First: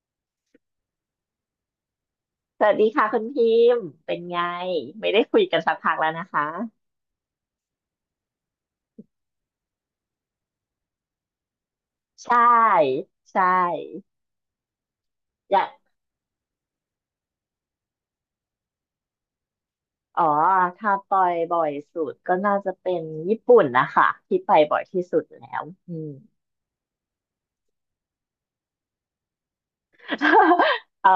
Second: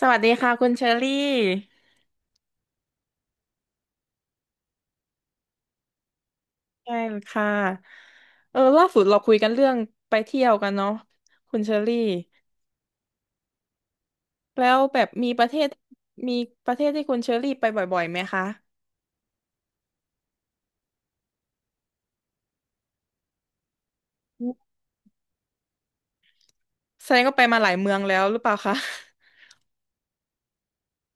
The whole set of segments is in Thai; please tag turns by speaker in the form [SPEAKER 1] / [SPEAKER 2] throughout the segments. [SPEAKER 1] สวัสดีค่ะคุณเชอรี่
[SPEAKER 2] สวัสดีค่ะคุณพิมพ์เป็นไงไม่ได้คุยกันสักพักแล้วนะคะ
[SPEAKER 1] ใช่ค่ะล่าสุดเราคุยกันเรื่องไปเที่ยวกันเนาะคุณเชอรี่
[SPEAKER 2] ใช่ใช่
[SPEAKER 1] แล้วแบบมีประเท
[SPEAKER 2] อยา
[SPEAKER 1] ศ
[SPEAKER 2] ก
[SPEAKER 1] มีประเทศที่คุณเชอรี่ไปบ่อยๆไหมคะ
[SPEAKER 2] อ๋อถ้าปอยบ่อยสุดก็น่าจะเป็นญี่ปุ่นนะคะที่
[SPEAKER 1] อื
[SPEAKER 2] ไป
[SPEAKER 1] ม
[SPEAKER 2] บ่อยที่สุดแล้วอืม
[SPEAKER 1] แสดงก็ไปมาหลายเมืองแล้วหรือเปล่าคะ
[SPEAKER 2] เอ่อ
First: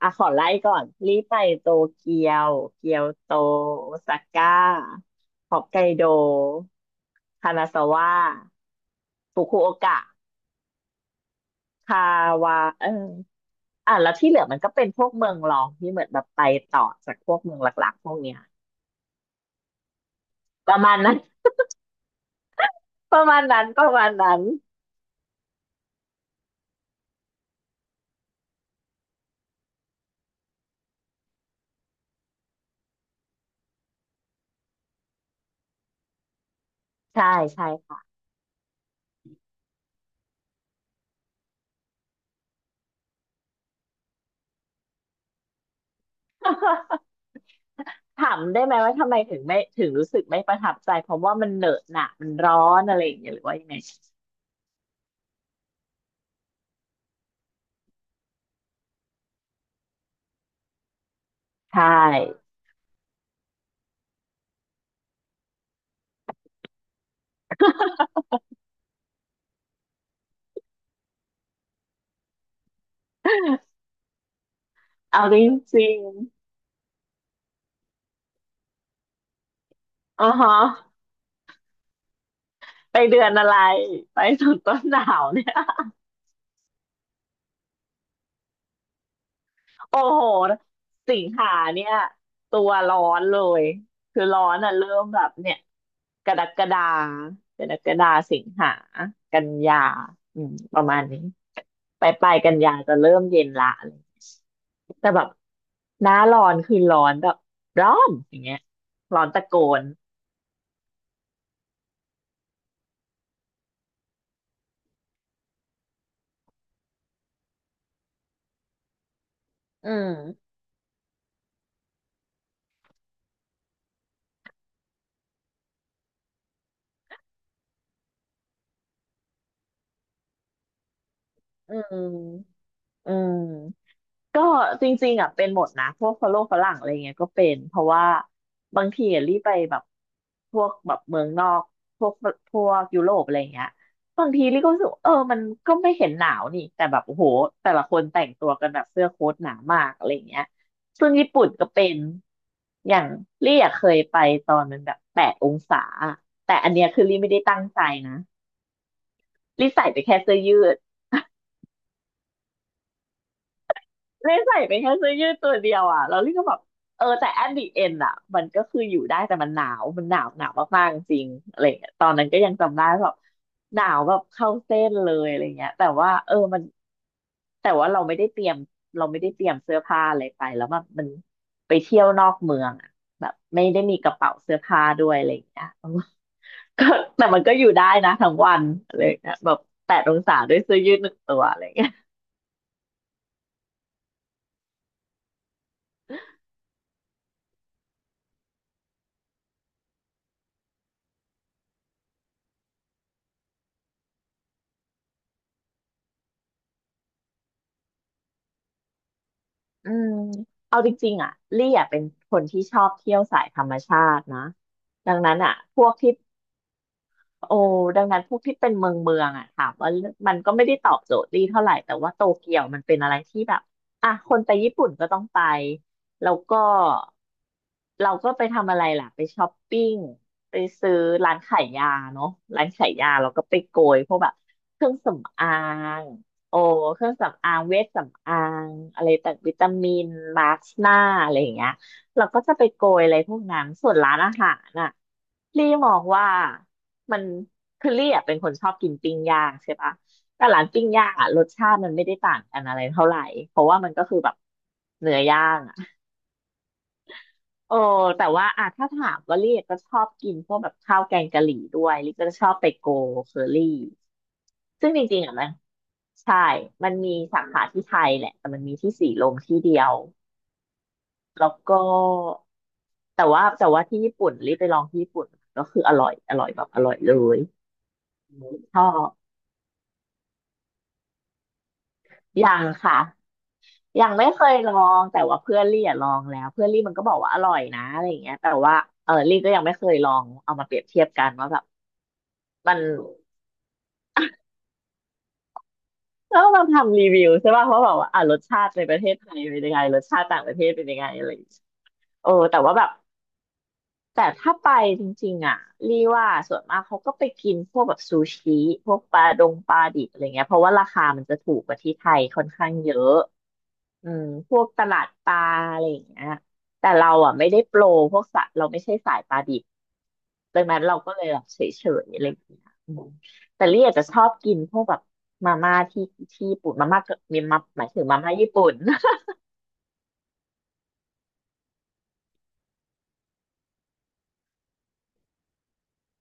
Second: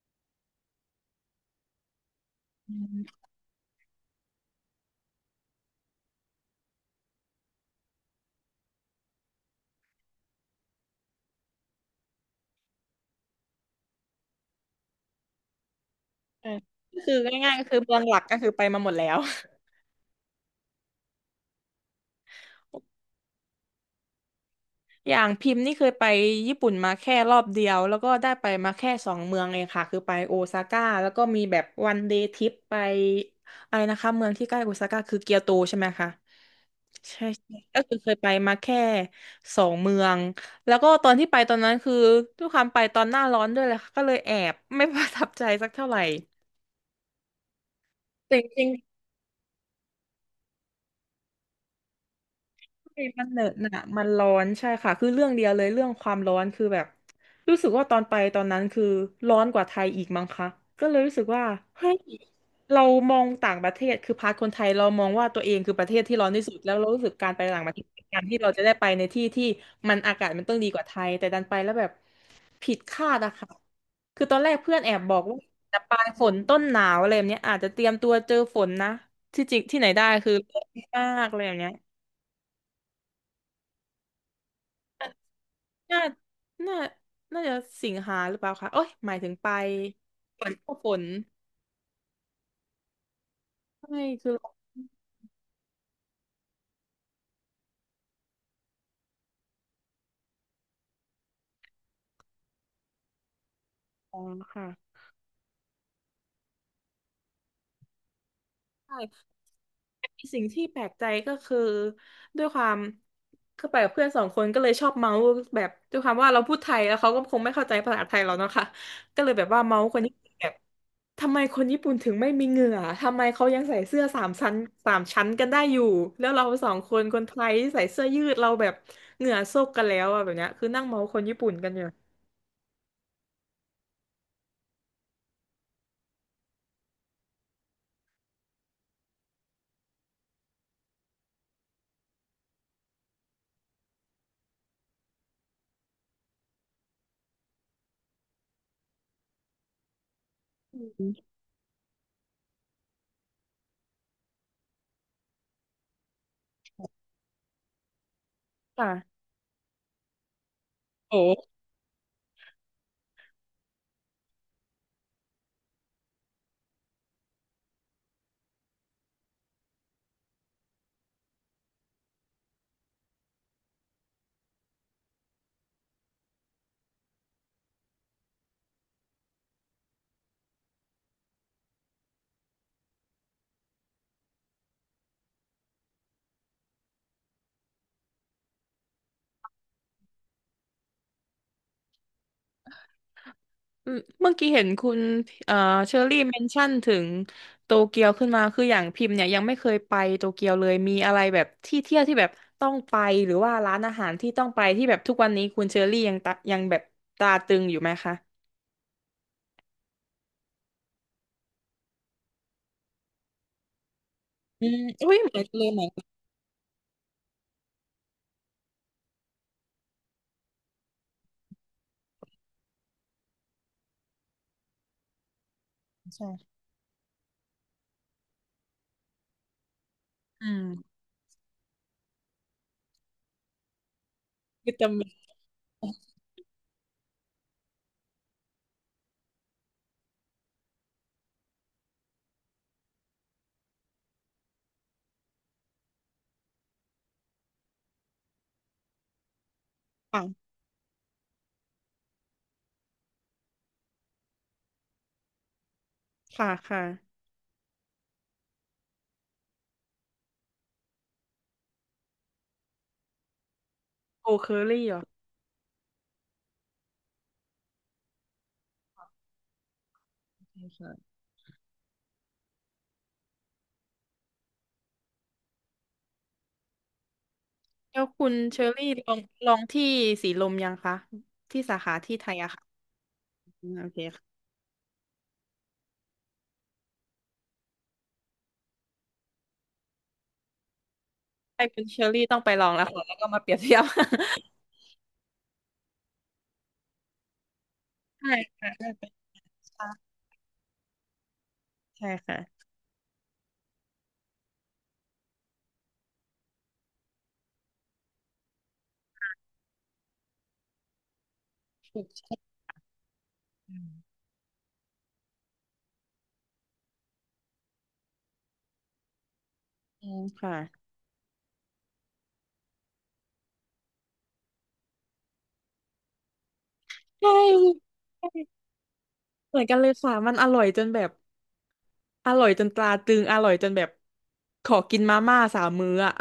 [SPEAKER 2] อ่ะขอไล่ก่อนรีบไปโตเกียว
[SPEAKER 1] อื
[SPEAKER 2] เกียว
[SPEAKER 1] ม
[SPEAKER 2] โตโอซาก้าฮอกไกโดคานาซาวะฟุกุโอกะ คาวาเอออ่ะแล้วที่เหลือมันก็เป็นพวกเมืองรองที่เหมือนแบบไป
[SPEAKER 1] เออ
[SPEAKER 2] ต่อ
[SPEAKER 1] ก็
[SPEAKER 2] จา
[SPEAKER 1] คือ
[SPEAKER 2] กพวก
[SPEAKER 1] ง่า
[SPEAKER 2] เมื
[SPEAKER 1] ย
[SPEAKER 2] อ
[SPEAKER 1] ๆ
[SPEAKER 2] ง
[SPEAKER 1] ก็
[SPEAKER 2] ห
[SPEAKER 1] คือ
[SPEAKER 2] ลัก
[SPEAKER 1] เมือง
[SPEAKER 2] ๆพ
[SPEAKER 1] ห
[SPEAKER 2] วก
[SPEAKER 1] ลัก
[SPEAKER 2] เนี้
[SPEAKER 1] ก็
[SPEAKER 2] ย
[SPEAKER 1] คือไปมาหมดแล้ว
[SPEAKER 2] ประมาณนั้น ประมาณนั้น
[SPEAKER 1] อย่างพิมพ์นี่เคยไปญี่ปุ่นมาแค่รอบเดียวแล้วก็ได้ไปมาแค่สองเมืองเองค่ะคือไปโอซาก้าแล้วก็มีแบบวันเดย์ทริปไปอะไรนะคะเมืองที่ใกล้โอซาก้าคือเกียวโตใช่ไหมคะ ใช่
[SPEAKER 2] ใช่
[SPEAKER 1] ใช่
[SPEAKER 2] ใช่
[SPEAKER 1] ก็คือ
[SPEAKER 2] ค่ะ
[SPEAKER 1] เคยไปมาแค่สองเมือง แล้วก็ตอนที่ไปตอนนั้นคือทุกครั้งไปตอนหน้าร้อนด้วยแหละค่ะก็เลยแอบไม่ ประทับใจสักเท่าไหร่
[SPEAKER 2] ถา
[SPEAKER 1] จ
[SPEAKER 2] มได้
[SPEAKER 1] ริง
[SPEAKER 2] ไหมว่า
[SPEAKER 1] ๆ
[SPEAKER 2] ทำไมถึงรู้สึกไม่ประทับใจเพราะว่ามันเหนอะหนะมันร้อนอะ
[SPEAKER 1] ใช่
[SPEAKER 2] ไรอย่าง
[SPEAKER 1] มัน
[SPEAKER 2] เงี้ย
[SPEAKER 1] เห
[SPEAKER 2] ห
[SPEAKER 1] น
[SPEAKER 2] รือ
[SPEAKER 1] อะ
[SPEAKER 2] ว่า
[SPEAKER 1] ห
[SPEAKER 2] ยังไง
[SPEAKER 1] นะมันร้อนใช่ค่ะคือเรื่องเดียวเลยเรื่องความร้อนคือแบบรู้สึกว่าตอนไปตอนนั้นคือร้อนกว่าไทยอีกมั้งคะก็เลยรู้สึกว่า
[SPEAKER 2] ใช
[SPEAKER 1] เฮ้ย
[SPEAKER 2] ่
[SPEAKER 1] เรามองต่างประเทศคือพาร์ทคนไทยเรามองว่าตัวเองคือประเทศที่ร้อนที่สุดแล้วเรารู้สึกการไปต่างประเทศเป็นการที่เราจะได้ไปในที่ที่มันอากาศมันต้องดีกว่าไทยแต่ดันไปแล้วแบบผิดคาดอะค่ะ คือตอนแรกเพื่อนแอบบอ
[SPEAKER 2] เอา
[SPEAKER 1] ก
[SPEAKER 2] จ
[SPEAKER 1] ว่าจะ
[SPEAKER 2] ริ
[SPEAKER 1] ปลา
[SPEAKER 2] ง
[SPEAKER 1] ยฝนต้นหนาวอะไรแบบเนี้ยอาจจะเตรียมตัวเจอฝนนะที่จริงที่ไหนได้
[SPEAKER 2] ๆอ๋อ
[SPEAKER 1] คือ
[SPEAKER 2] ฮะ
[SPEAKER 1] ร้อนมากเลยแบบเนี้ย
[SPEAKER 2] ไปเดือนอะไรไปถึงต้นหนาวเนี่ย
[SPEAKER 1] น่าน่าน่าจะสิงหาหรือเปล่าคะโอ้ย หมายถึงไป
[SPEAKER 2] โอ้โห
[SPEAKER 1] ฝนก็ฝน
[SPEAKER 2] สิงหาเนี่ยตัวร้อนเลย
[SPEAKER 1] ใช่
[SPEAKER 2] คือ
[SPEAKER 1] คือ
[SPEAKER 2] ร้อนอ่ะเริ่มแบบเนี่ยกรกฎากรกฎาสิงหา กันยาอืมประมาณนี้ไปลายๆกันยาจะเริ่มเย็นละอะไรอย่างเงี้
[SPEAKER 1] ร้
[SPEAKER 2] ย
[SPEAKER 1] องค่ะ
[SPEAKER 2] แต่แบบหน้าร้อนคือร้อนแบบร้อนอย่างเงี้ยร้อ
[SPEAKER 1] ใช่
[SPEAKER 2] นตะโกน
[SPEAKER 1] มีสิ่งที่แปลกใจก็คือ ด้วยความคือไปกับเพื่อนสองคนก็เลยชอบเมาส์แบบด้วยความว่าเราพูดไทยแล้วเขาก็คงไม่เข้าใจภาษาไทยเราเนาะค่ะก็เลยแบบว่าเมาส์
[SPEAKER 2] อื
[SPEAKER 1] คนญี่ปุ่นแบ
[SPEAKER 2] ม
[SPEAKER 1] บทำไมคนญี่ปุ่นถึงไม่มีเหงื่อทำไมเขายังใส่เสื้อสามชั้นสามชั้นกันได้อยู่ แล้วเราสองคนคนไทยที่ใส่เสื้อยืดเราแบบเหงื่อโซกกันแล้วอะแบบเนี้ยคือนั่งเมาส์คนญี่ปุ่นกัน
[SPEAKER 2] อื
[SPEAKER 1] อยู่
[SPEAKER 2] มอืม ก็จริงๆอ่ะเป็นหมดนะพวกฝรั่งอะไรเงี้ยก็เป็นเพราะว่าบางทีอะรีบไปแบบพวกแบบเมืองนอกพวกพวกยุโรปอะไรเงี้ยบางทีรีก็รู้สึกว่าเออมันก็ไม่เห็นหนาวนี่แต่แบบโอ้โหแต่ละคนแต่งตัวกันแบบเสื้อโค้ทหนามากอะไรเงี้ยซึ่งญี่ปุ่นก็เป็นอย่างรีอะเคยไปตอนมันแบบแปดองศาแต่อันเนี้ยคือรีไม่ได้ตั้งใจนะ
[SPEAKER 1] ค่ะ
[SPEAKER 2] รีใส่ไปแค่เสื้อยืด
[SPEAKER 1] โอ้
[SPEAKER 2] เลยใส่ไปแค่เสื้อยืดตัวเดียวอ่ะแล้วลี่ก็แบบเออแต่ at the end อ่ะมันก็คืออยู่ได้แต่มันหนาวมันหนาวมากๆจริงๆอะไรเงี้ยตอนนั้นก็ยังจำได้แบบหนาวแบบเข้าเส้นเลยอะไรเงี้ยแต่ว่าเออมันแต่ว่าเราไม่ได้เตรียมเราไม่ได้เตรียมเสื้อผ้าอะไรไปแล้วมันไปเที่ยวนอกเมืองอ่ะแบบไม่ได้มีกระเป๋าเสื้อผ้าด้วยอะไรเงี้ยก็แต่มันก็อยู่ได้นะทั้งวันอะไรเงี้ยแบบแปดองศาด้วยเสื้อยืดหนึ่งตัวอะไรเงี้ย
[SPEAKER 1] อืมเมื่อกี้เห็นคุณเอ่อเชอรี่เมนชั่นถึงโตเกียวขึ้นมาคืออย่างพิมพ์เนี่ยยังไม่เคยไปโตเกียวเลยมีอะไรแบบที่เที่ยวที่แบบต้องไปหรือว่าร้านอาหารที่ต้องไปที่แบบทุกวันนี้คุณเชอรี่ยังแบบตราตรึงอยู่ไหมคะ
[SPEAKER 2] อืมเอาจริงๆอ่ะลี่อ่ะเป็นคนที่ชอบเที่ยวสายธรรมชาตินะ
[SPEAKER 1] อืม
[SPEAKER 2] ดั
[SPEAKER 1] อุ้ย
[SPEAKER 2] ง
[SPEAKER 1] เหมือ
[SPEAKER 2] นั้
[SPEAKER 1] น
[SPEAKER 2] น
[SPEAKER 1] กัน
[SPEAKER 2] อ่ะ
[SPEAKER 1] เลย
[SPEAKER 2] พ
[SPEAKER 1] เหมือ
[SPEAKER 2] ว
[SPEAKER 1] น
[SPEAKER 2] ก
[SPEAKER 1] กัน
[SPEAKER 2] ที่ โอ้ดังนั้นพวกที่เป็นเมืองอะถามว่ามันก็ไม่ได้ตอบโจทย์ลี่เท่าไหร่แต่ว่าโตเกียวมันเป็นอะไรที่แบบอ่ะคนไปญี่ปุ่นก็ต้องไป
[SPEAKER 1] ใช
[SPEAKER 2] แล้ว
[SPEAKER 1] ่
[SPEAKER 2] ก็เราก็ไปทำอะไรล่ะไปช้อปปิ้ง
[SPEAKER 1] อื
[SPEAKER 2] ไป
[SPEAKER 1] ม
[SPEAKER 2] ซื้อร้านขายยาเนาะร้านขายยาเราก็ไปโกยพวกแบบ
[SPEAKER 1] วิ
[SPEAKER 2] เค
[SPEAKER 1] ตา
[SPEAKER 2] รื่อง
[SPEAKER 1] มิน
[SPEAKER 2] สำอางโอ้เครื่องสำอางเวชสำอางอะไรต่างวิตามินมาสก์หน้าอะไรอย่างเงี้ยเราก็จะไปโกยอะไรพวกนั้นส่วนร้านอาหารน่ะลี่มองว่า มันคือลี่อะเป็นคนชอบกินปิ้งย่างใช่ปะ
[SPEAKER 1] ปัง
[SPEAKER 2] แต่ร้านปิ้งย่างอะรสชาติมันไม่ได้ต่างกันอะไรเท่าไหร่เพราะว่ามันก็คือแบบเนื้อย่างอะ
[SPEAKER 1] ค่ะค่ะ
[SPEAKER 2] โอ้แต่ว่าอะถ้าถามว่าลี่ก็ชอบกินพวกแบบข้าวแกงกะหรี่ด้วยลี่ก็จะชอบไปโกเคอรี่
[SPEAKER 1] โอเคอรี่
[SPEAKER 2] ซึ่
[SPEAKER 1] เห
[SPEAKER 2] ง
[SPEAKER 1] ร
[SPEAKER 2] จ
[SPEAKER 1] อ
[SPEAKER 2] ริงๆอะมันใช่มันมีสาขาที่ไทยแหละแต่มันมีที่สีลมที่เดียว
[SPEAKER 1] ใช่ค่ะ
[SPEAKER 2] แล้วก็แต่ว่าที่ญี่ปุ่นรีบไปลองที่ญี่ปุ่นก็คืออร่อยอร่อยแบบอร่อยเลย
[SPEAKER 1] แล้วคุณเชอ
[SPEAKER 2] ชอ
[SPEAKER 1] รี่ล
[SPEAKER 2] บ
[SPEAKER 1] องลองที่สีลมยังคะที่สาขาที่ไทยอะ
[SPEAKER 2] ยัง
[SPEAKER 1] ค่ะ
[SPEAKER 2] ค่ะ
[SPEAKER 1] อืมโอเค
[SPEAKER 2] ยังไม่เคยลองแต่ว่าเพื่อนลี่อะลองแล้วเพื่อนลี่มันก็บอกว่าอร่อยนะอะไรอย่างเงี้ยแต่ว่าเออลี่ก็ยังไม่เคยลองเอามาเปรียบเทียบกันว่าแบ
[SPEAKER 1] ใช่
[SPEAKER 2] บ
[SPEAKER 1] คุณเชอรี่ต้องไปลอง
[SPEAKER 2] มัน
[SPEAKER 1] แล้วค่ะแล้วก็มาเปรียบเทียบ
[SPEAKER 2] แล้วเราทำรีวิวใช่ป่ะเพราะแบบว่า อ่ะ
[SPEAKER 1] ใช่
[SPEAKER 2] รสชา
[SPEAKER 1] ค่ะ
[SPEAKER 2] ติใน
[SPEAKER 1] ได้
[SPEAKER 2] ประ
[SPEAKER 1] ไป
[SPEAKER 2] เทศไท
[SPEAKER 1] น
[SPEAKER 2] ยเป็นยังไง
[SPEAKER 1] ชา
[SPEAKER 2] รสชาติต่างประเทศเป็นยังไงอะไรอย่างเงี้ย
[SPEAKER 1] ใช่
[SPEAKER 2] โอ้
[SPEAKER 1] ค่ะ
[SPEAKER 2] แต่ว่าแบบ แต่ถ้าไปจริงๆอ่ะรีว่าส่วนมากเขาก็ไปกินพวกแบบซูชิพวกปลาดงปลาดิบอะไรเงี้ยเพราะว่าราคามันจะถูกกว่าที่
[SPEAKER 1] ถู
[SPEAKER 2] ไท
[SPEAKER 1] ก
[SPEAKER 2] ยค่อนข้างเยอะ
[SPEAKER 1] อืม
[SPEAKER 2] อืมพวกตลาดปลาอะไรอย่างเงี้ยแต่เราอ่ะไม่ได้โปรพวกสัตว์เราไม่ใช่สายปลาดิบ
[SPEAKER 1] อืมค่ะ
[SPEAKER 2] ดังนั้นเราก็เลยแบบเฉยๆอะไรอย่างเงี้ยอืมแต่ลี่อาจจะชอบกินพวกแบบมาม่าที่ญี่ปุ่นมาม่าก็
[SPEAKER 1] ใช่
[SPEAKER 2] มีมาหมายถึงมาม่าญี่
[SPEAKER 1] ใช่
[SPEAKER 2] ปุ่น
[SPEAKER 1] เหมือนกันเลยค่ะมันอร่อยจนแบบอร่อยจนตราตรึงอร่อยจนแบบขอกินมาม่าสามมื้ออ่ะ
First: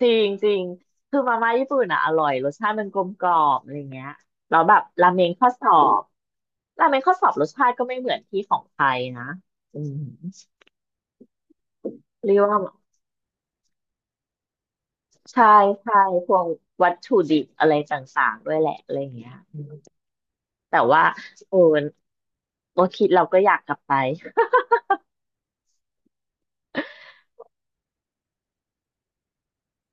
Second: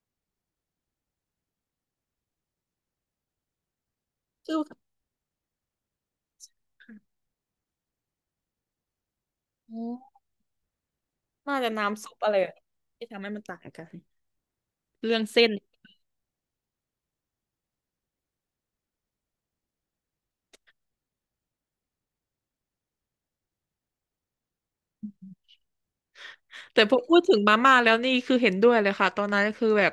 [SPEAKER 2] จริงจริงคือมาม่าญี่ปุ่นอ่ะอร่อยรสชาติมันกลมกล่อมอะไรเงี้ย
[SPEAKER 1] คือ
[SPEAKER 2] แล้วแบบราเมงข้อสอบราเมงข้อสอบรสชาติก็ไม่เหมือนที่ของไทยนะอื
[SPEAKER 1] อื
[SPEAKER 2] ม
[SPEAKER 1] มน่าจะน้ำซุปอะ
[SPEAKER 2] เรี
[SPEAKER 1] ไร
[SPEAKER 2] ยกว่า
[SPEAKER 1] ที่ทำให้มันต่างกันเรื่อง
[SPEAKER 2] ใช่
[SPEAKER 1] เส้น
[SPEAKER 2] ใช่พวกวัตถุดิบอะไรต่างๆด้วยแหละอะไรเงี้ยอืมแต่ว่าโอ้โอคิดเราก็อยากกลับไป
[SPEAKER 1] แต่พอพูดถึงมาม่าแล้วนี่คือเห็นด้วยเลยค่ะตอนนั้นคือแบบ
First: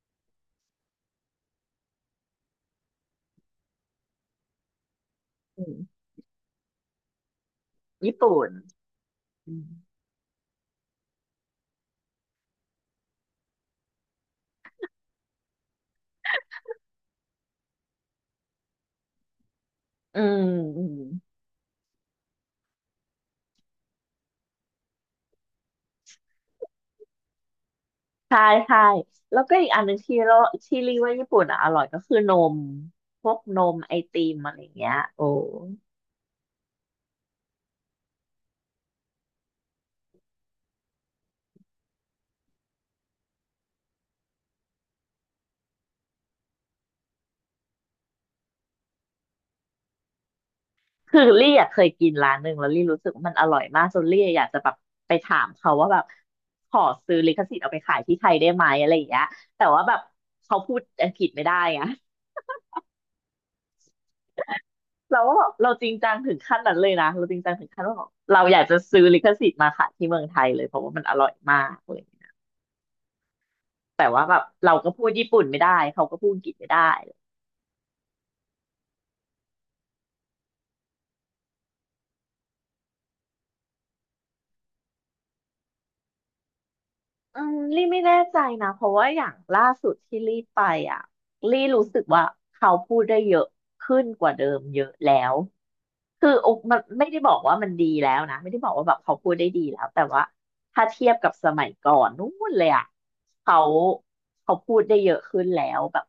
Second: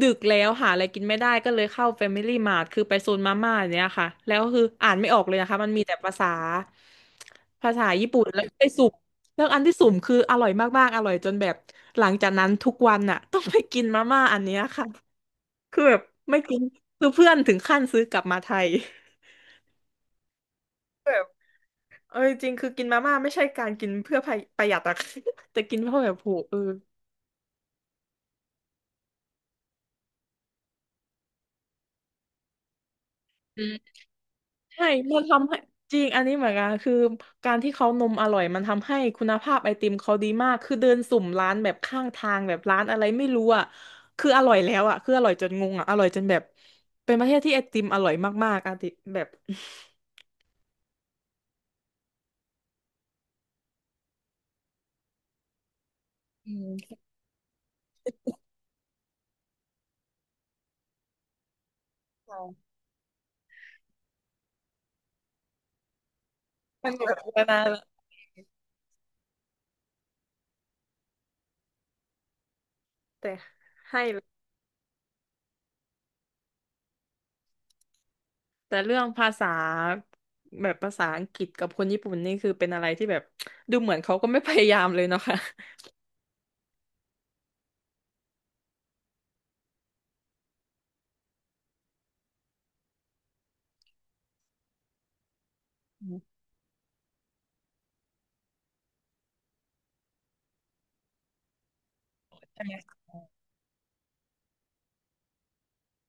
[SPEAKER 1] ดึกแล้วหาอะไรกินไม่ได้ก็เลยเข้า Family Mart คือไปโซนมาม่าอย่างเนี้ยค่ะแล้วคืออ่านไม่ออกเลยนะคะ
[SPEAKER 2] อื
[SPEAKER 1] มันมีแต่
[SPEAKER 2] ม
[SPEAKER 1] ภาษาภาษาญี่
[SPEAKER 2] ญี่
[SPEAKER 1] ปุ่นแล้
[SPEAKER 2] ปุ่
[SPEAKER 1] ว
[SPEAKER 2] น
[SPEAKER 1] ไปสุ่มแล้ว
[SPEAKER 2] อื
[SPEAKER 1] อัน
[SPEAKER 2] ม
[SPEAKER 1] ที่สุ่มคืออร่อยมากๆอร่อยจนแบบหลังจากนั้นทุกวันน่ะ ต้องไปกินมาม่าอันเนี้ยค่ะคือแบบไม่กินคือเพื่อนถึงขั้นซื้อกลับมาไทย
[SPEAKER 2] อืม
[SPEAKER 1] เออจริงคือกินมาม่าไม่ใช่การกินเพื่อประหยัดอะ แต่กินเพราะแบบโหเออ
[SPEAKER 2] ใช่ใช่แล้วก็อีกอันหนึ่งที่เราที่รีว่าญี่ปุ่นอ่ะอร่อยก็คือนมพวกนมไอติมอะไรอย่าง
[SPEAKER 1] ใช่
[SPEAKER 2] เงี้ย
[SPEAKER 1] มัน
[SPEAKER 2] โอ้
[SPEAKER 1] ทำให้จริง อันนี้เหมือนกันคือการที่เขานมอร่อยมันทำให้คุณภาพไอติมเขาดีมากคือเดินสุ่มร้านแบบข้างทางแบบร้านอะไรไม่รู้อ่ะคืออร่อยแล้วอ่ะคืออร่อยจนงงอ่ะอร่อยจนแบบเป็นประเทศที่ไอติมอร่อยมากๆอะติแบบ
[SPEAKER 2] คือลี่อะเคยกินร้านหนึ่งแล้วรี่รู้สึกว่ามันอร่อยมากจนลี่อยากจะแบบไปถามเขาว่าแบบ
[SPEAKER 1] อื
[SPEAKER 2] ขอ
[SPEAKER 1] ม
[SPEAKER 2] ซื้อลิขสิทธิ์เอาไปขายที่ไทยได้ไหมอะไรอย่างเงี้ยแต่ว่าแบบเขาพูดอังกฤษไม่ได้ไงเราก็แบบเราจริงจังถึงขั้นนั้นเล
[SPEAKER 1] มัน
[SPEAKER 2] ย
[SPEAKER 1] แบ
[SPEAKER 2] นะ
[SPEAKER 1] บ
[SPEAKER 2] เราจริ
[SPEAKER 1] มา
[SPEAKER 2] งจัง
[SPEAKER 1] นา
[SPEAKER 2] ถึ
[SPEAKER 1] น
[SPEAKER 2] ง
[SPEAKER 1] แล้ว
[SPEAKER 2] ขั้นว่าแบบเราอยากจะซื้อลิขสิทธิ์มาขายที่เมืองไทยเลยเพราะว่ามันอร่อยมากเลย
[SPEAKER 1] แต่ให้
[SPEAKER 2] แต่
[SPEAKER 1] เล
[SPEAKER 2] ว่าแบ
[SPEAKER 1] ย
[SPEAKER 2] บเราก็พูดญี่ปุ่นไม่ได้เขาก็พูดอังกฤษไม่ได้
[SPEAKER 1] แต่เรื่องภาษาแบบภาษาอังกฤษกับคนญี่ปุ่นนี่คือเป็นอะไรที่แบบดูเหมือนเขาก็ไม่พยายามเลยเนาะค่ะ
[SPEAKER 2] อืมลี่ไม่แน่ใจนะเพราะว่าอย่างล่าสุดที่ลี่ไปอ่ะลี่รู้สึกว่าเขาพูดได้เยอะขึ้นกว่าเดิมเยอะแล้วคืออกมันไม่ได้บอกว่ามันดีแล้วนะไม่ได้บอกว่าแบบเขาพูดได้ดีแล้วแต่ว่าถ้าเทียบกับสมัยก่อนนู่นเลยอ่ะเขาเขาพูดได้เยอะขึ้นแล้วแบบ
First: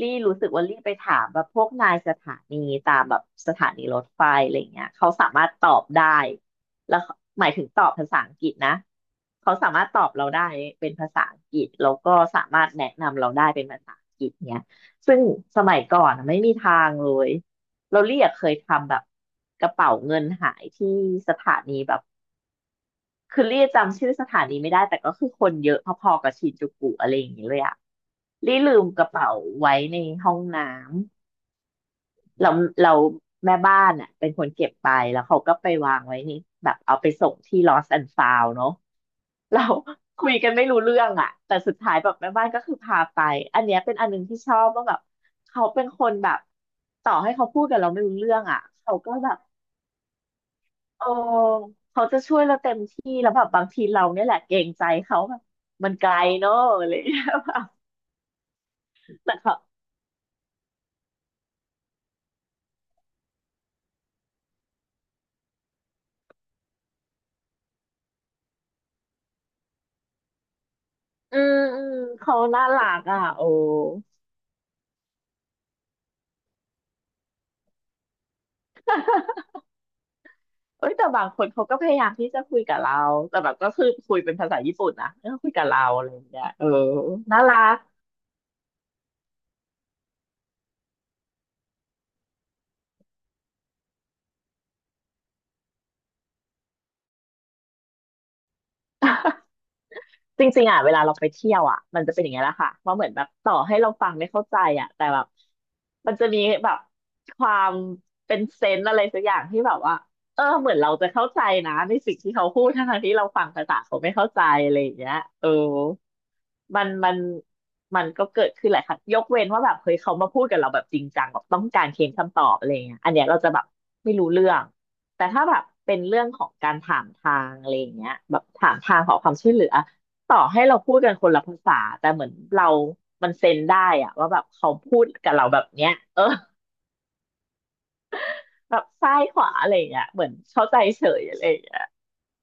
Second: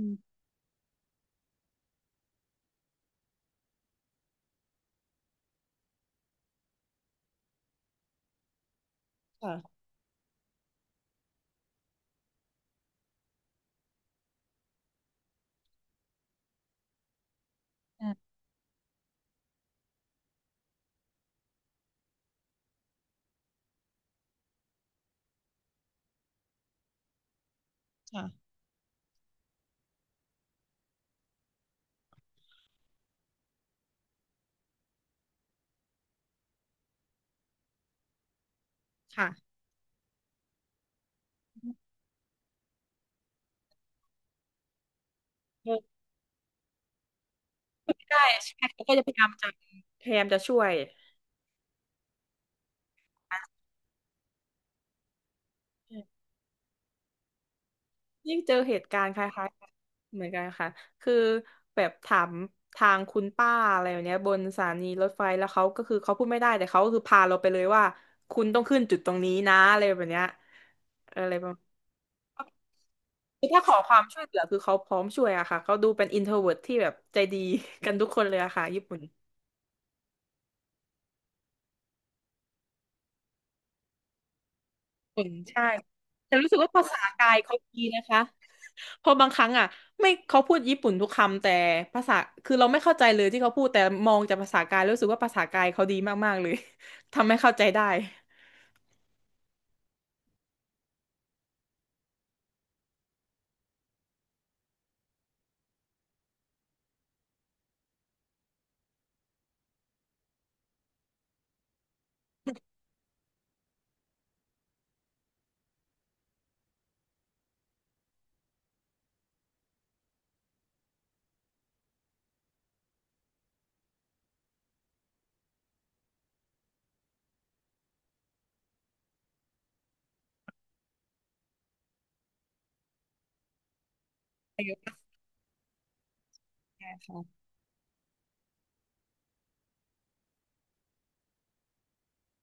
[SPEAKER 2] ลี่รู้สึกว่าลี่ไปถามแบบพวกนายสถานีตามแบบสถานีรถไฟอะไรเงี้ยเขาสามารถตอบได้ แล้วหมายถึงตอบภาษาอังกฤษนะเขาสามารถตอบเราได้เป็นภาษาอังกฤษแล้วก็สามารถแนะนำเราได้เป็นภาษาอังกฤษเนี้ยซึ่งสมัยก่อนอะไม่มีทางเลยเราเรียกเคยทำแบบกระเป๋าเงินหายที่สถานีแบบคือเรียกจำชื่อสถานีไม่ได้แต่ก็คือคนเยอะพอๆกับชินจูกุอะไรอย่างเงี้ยเลยอะรีลืมกระเป๋าไว้ในห้องน้ำ เราเราแม่บ้านอ่ะเป็นคนเก็บไปแล้วเขาก็ไปวางไว้นี่แบบเอาไปส่งที่ Lost and Found เนอะ
[SPEAKER 1] ค่ะ
[SPEAKER 2] เรา คุยกันไม่รู้เรื่องอ่ะแต่สุดท้ายแบบแม่บ้านก็คือพาไปอันเนี้ยเป็นอันหนึงที่ชอบว่าแบบเขาเป็นคนแบบต่อให้เขาพูดกับเราไม่รู้
[SPEAKER 1] ใช่
[SPEAKER 2] เรื่องอ่ะ
[SPEAKER 1] ใช่เขาก็
[SPEAKER 2] เขา
[SPEAKER 1] จะพ
[SPEAKER 2] ก็
[SPEAKER 1] ยายา
[SPEAKER 2] แบ
[SPEAKER 1] ม
[SPEAKER 2] บ
[SPEAKER 1] จะพยายามจะช่วย
[SPEAKER 2] โอ้เขาจะช่วยเราเต็มที่แล้วแบบบางทีเราเนี่ยแหละเกรงใจเขาแบบมันไกลเนอะอะไรอย่างเลย
[SPEAKER 1] ยิ่งเจอเหตุการณ์ค
[SPEAKER 2] แต่
[SPEAKER 1] ล้าย
[SPEAKER 2] เขา
[SPEAKER 1] ๆกันเหมือนกันค่ะคือแบบถามทางคุณป้าอะไรแบบเนี้ยบนสถานีรถไฟแล้วเขาก็คือเขาพูดไม่ได้แต่เขาก็คือพาเราไปเลยว่าคุณต้องขึ้นจุดตรงนี้นะอะไรแบบเนี้ยอะไร
[SPEAKER 2] อื
[SPEAKER 1] ประ
[SPEAKER 2] ม
[SPEAKER 1] มาณ
[SPEAKER 2] อืมเขาน่ารักอ่ะโอ้
[SPEAKER 1] คือถ้าขอความช่วยเหลือคือเขาพร้อมช่วยอะค่ะเขาดูเป็นอินโทรเวิร์ตที่แบบใจดี กันทุกคนเลยอะค่ะญี่ปุ่น
[SPEAKER 2] เอ้ยแต่บางคนเขาก็พยายามที่จะคุยกับเราแต่แบบก็คือคุยเป็นภาษาญี่ปุ่นนะ
[SPEAKER 1] ผล
[SPEAKER 2] ก็คุย
[SPEAKER 1] ใช่
[SPEAKER 2] กับเราอะไรอย่าง
[SPEAKER 1] แต่
[SPEAKER 2] เงี้ย
[SPEAKER 1] รู้สึก
[SPEAKER 2] เออ
[SPEAKER 1] ว่าภาษากาย
[SPEAKER 2] น่า
[SPEAKER 1] เขา
[SPEAKER 2] รัก
[SPEAKER 1] ดีนะคะเพอบางครั้งอ่ะไม่เขาพูดญี่ปุ่นทุกคำแต่ภาษาคือเราไม่เข้าใจเลยที่เขาพูดแต่มองจากภาษากายรู้สึกว่าภาษากายเขาดีมากๆเลย ทำให้เข้าใจได้
[SPEAKER 2] จริงๆอ่ะเวลาเราไปเที่ยวอ่ะมันจะเป็นอย่างเงี้ยแหละค่ะว่าเหมือนแบบต่อให้เราฟังไม่เข้าใจอ่ะแต่แบบมันจะมีแบบความเป็นเซนส์อะไรสักอย่างที่แบบว่าเออเหมือนเราจะเข้าใจนะในสิ่งที่เขาพูดทั้งๆที่เราฟังภาษาเขาไม่เข้าใจอะไรอย่างเงี้ยเออ มันมันมันก็เกิดขึ้นหลายครั้งยกเว้นว่าแบบเฮ้ยเขามาพูดกับเราแบบจริงจังแบบต้องการเค้นคำตอบอะไรเงี้ยอันเนี้ยเราจะแบบไม่รู้เรื่องแต่ถ้าแบบเป็นเรื่องของการถามทางอะไรเงี้ยแบบถามทางขอความช่วยเหลือต่อให้เราพูดกันคนละภาษาแต่เหมือนเรามันเซนได้อะว่าแบบ
[SPEAKER 1] ใ
[SPEAKER 2] เขาพู
[SPEAKER 1] ช่
[SPEAKER 2] ดกับเราแบบเนี้ยเออ
[SPEAKER 1] ค่ะ
[SPEAKER 2] แบบซ้ายขวาอะไรเงี้ยเหมือนเข้าใจเฉยอะไรเงี้ย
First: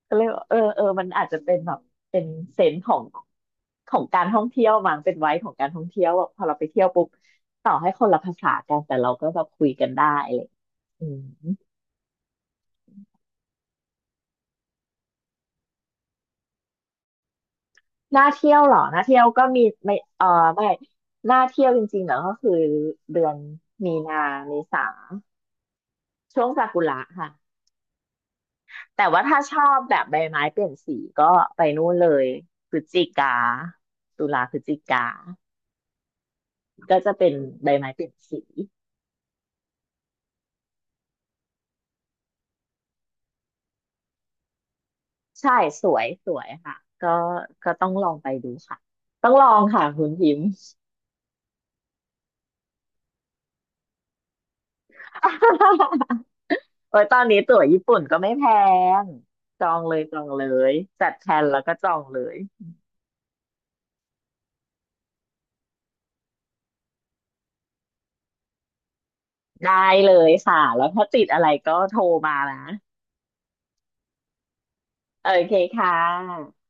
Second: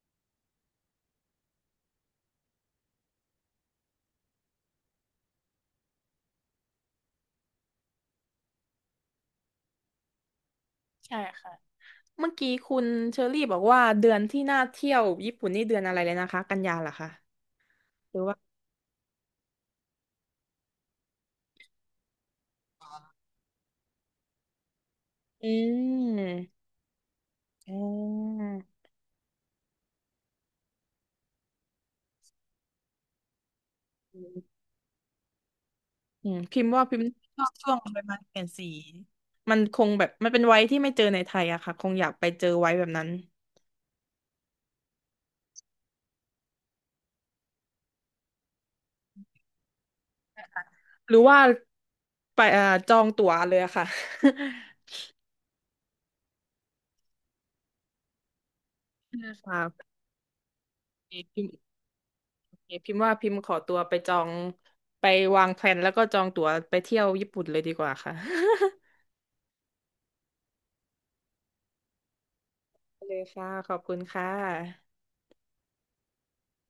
[SPEAKER 2] ก็เลยบอกเออเออมันอาจจะเป็นแบบเป็นเซนส์ของการท่องเที่ยวมั้งเป็นไว้ของการท่องเที่ยวแบบพอเราไปเที่ยวปุ๊บต่อให้คนละภาษากันแต่เราก็แบบคุยกันได้อะไรอย่างเลยอื
[SPEAKER 1] ใช่
[SPEAKER 2] ม
[SPEAKER 1] ค่ะเมื่อกี้คุณเชอรี่บอกว่าเดือนที่น่าเที่ยวญี่ปุ่นนี่เดือนอะไรเลยนะคะกันยาเหรอคะหรือ
[SPEAKER 2] น่า
[SPEAKER 1] ว่า
[SPEAKER 2] เที่ยวเหรอน่าเที่ยวก็มีไม่เออไม่น่าเที่ยวจริงๆเหรอก็คือเดือนมีนาเมษา
[SPEAKER 1] อื
[SPEAKER 2] ช่วง
[SPEAKER 1] ม
[SPEAKER 2] ซากุระค่ะ
[SPEAKER 1] อ่
[SPEAKER 2] แต่ว่าถ้าชอบแบบใบไม้เปลี่ยนสีก็ไปนู่นเลยพฤศจิกาตุลา
[SPEAKER 1] า
[SPEAKER 2] พฤศจิกา
[SPEAKER 1] อืมพิมพ์ว่าพิ
[SPEAKER 2] ก็
[SPEAKER 1] มพ์
[SPEAKER 2] จะเป็น
[SPEAKER 1] ชอบ
[SPEAKER 2] ใบ
[SPEAKER 1] ช่วง
[SPEAKER 2] ไม้
[SPEAKER 1] ใบ
[SPEAKER 2] เปลี่ยน
[SPEAKER 1] ไม้เป
[SPEAKER 2] สี
[SPEAKER 1] ลี่ยนสีมันคงแบบมันเป็นไว้ที่ไม่เจอในไทยอะค่ะคงอยากไปเจอไว้แบบนั้น
[SPEAKER 2] ใช่สวยสวยค่ะก็ก็ต้องลองไปดูค่ะต้องลองค่ะคุณพิมพ์
[SPEAKER 1] หรือว่าไปจองตั๋วเลยอะค่ะ
[SPEAKER 2] โอ้ยตอนนี้ตั๋วญี่ปุ่นก็ไม่แพง
[SPEAKER 1] ใช่ค่ะ
[SPEAKER 2] จองเลย
[SPEAKER 1] โอ
[SPEAKER 2] จั
[SPEAKER 1] เค
[SPEAKER 2] ดแพล
[SPEAKER 1] พิ
[SPEAKER 2] น
[SPEAKER 1] มพ์
[SPEAKER 2] แล้วก็จองเลย
[SPEAKER 1] โอเคพิมพ์ว่าพิมพ์ขอตัวไปจองไปวางแผนแล้วก็จองตั๋วไปเที่ยวญี่ปุ่นเลยดีกว่าค่ะ
[SPEAKER 2] ได้เลยค่ะแล้วถ้าติดอะไรก็โทรมานะ
[SPEAKER 1] เลยค่ะขอบคุณค่ะ
[SPEAKER 2] โอเคค่ะ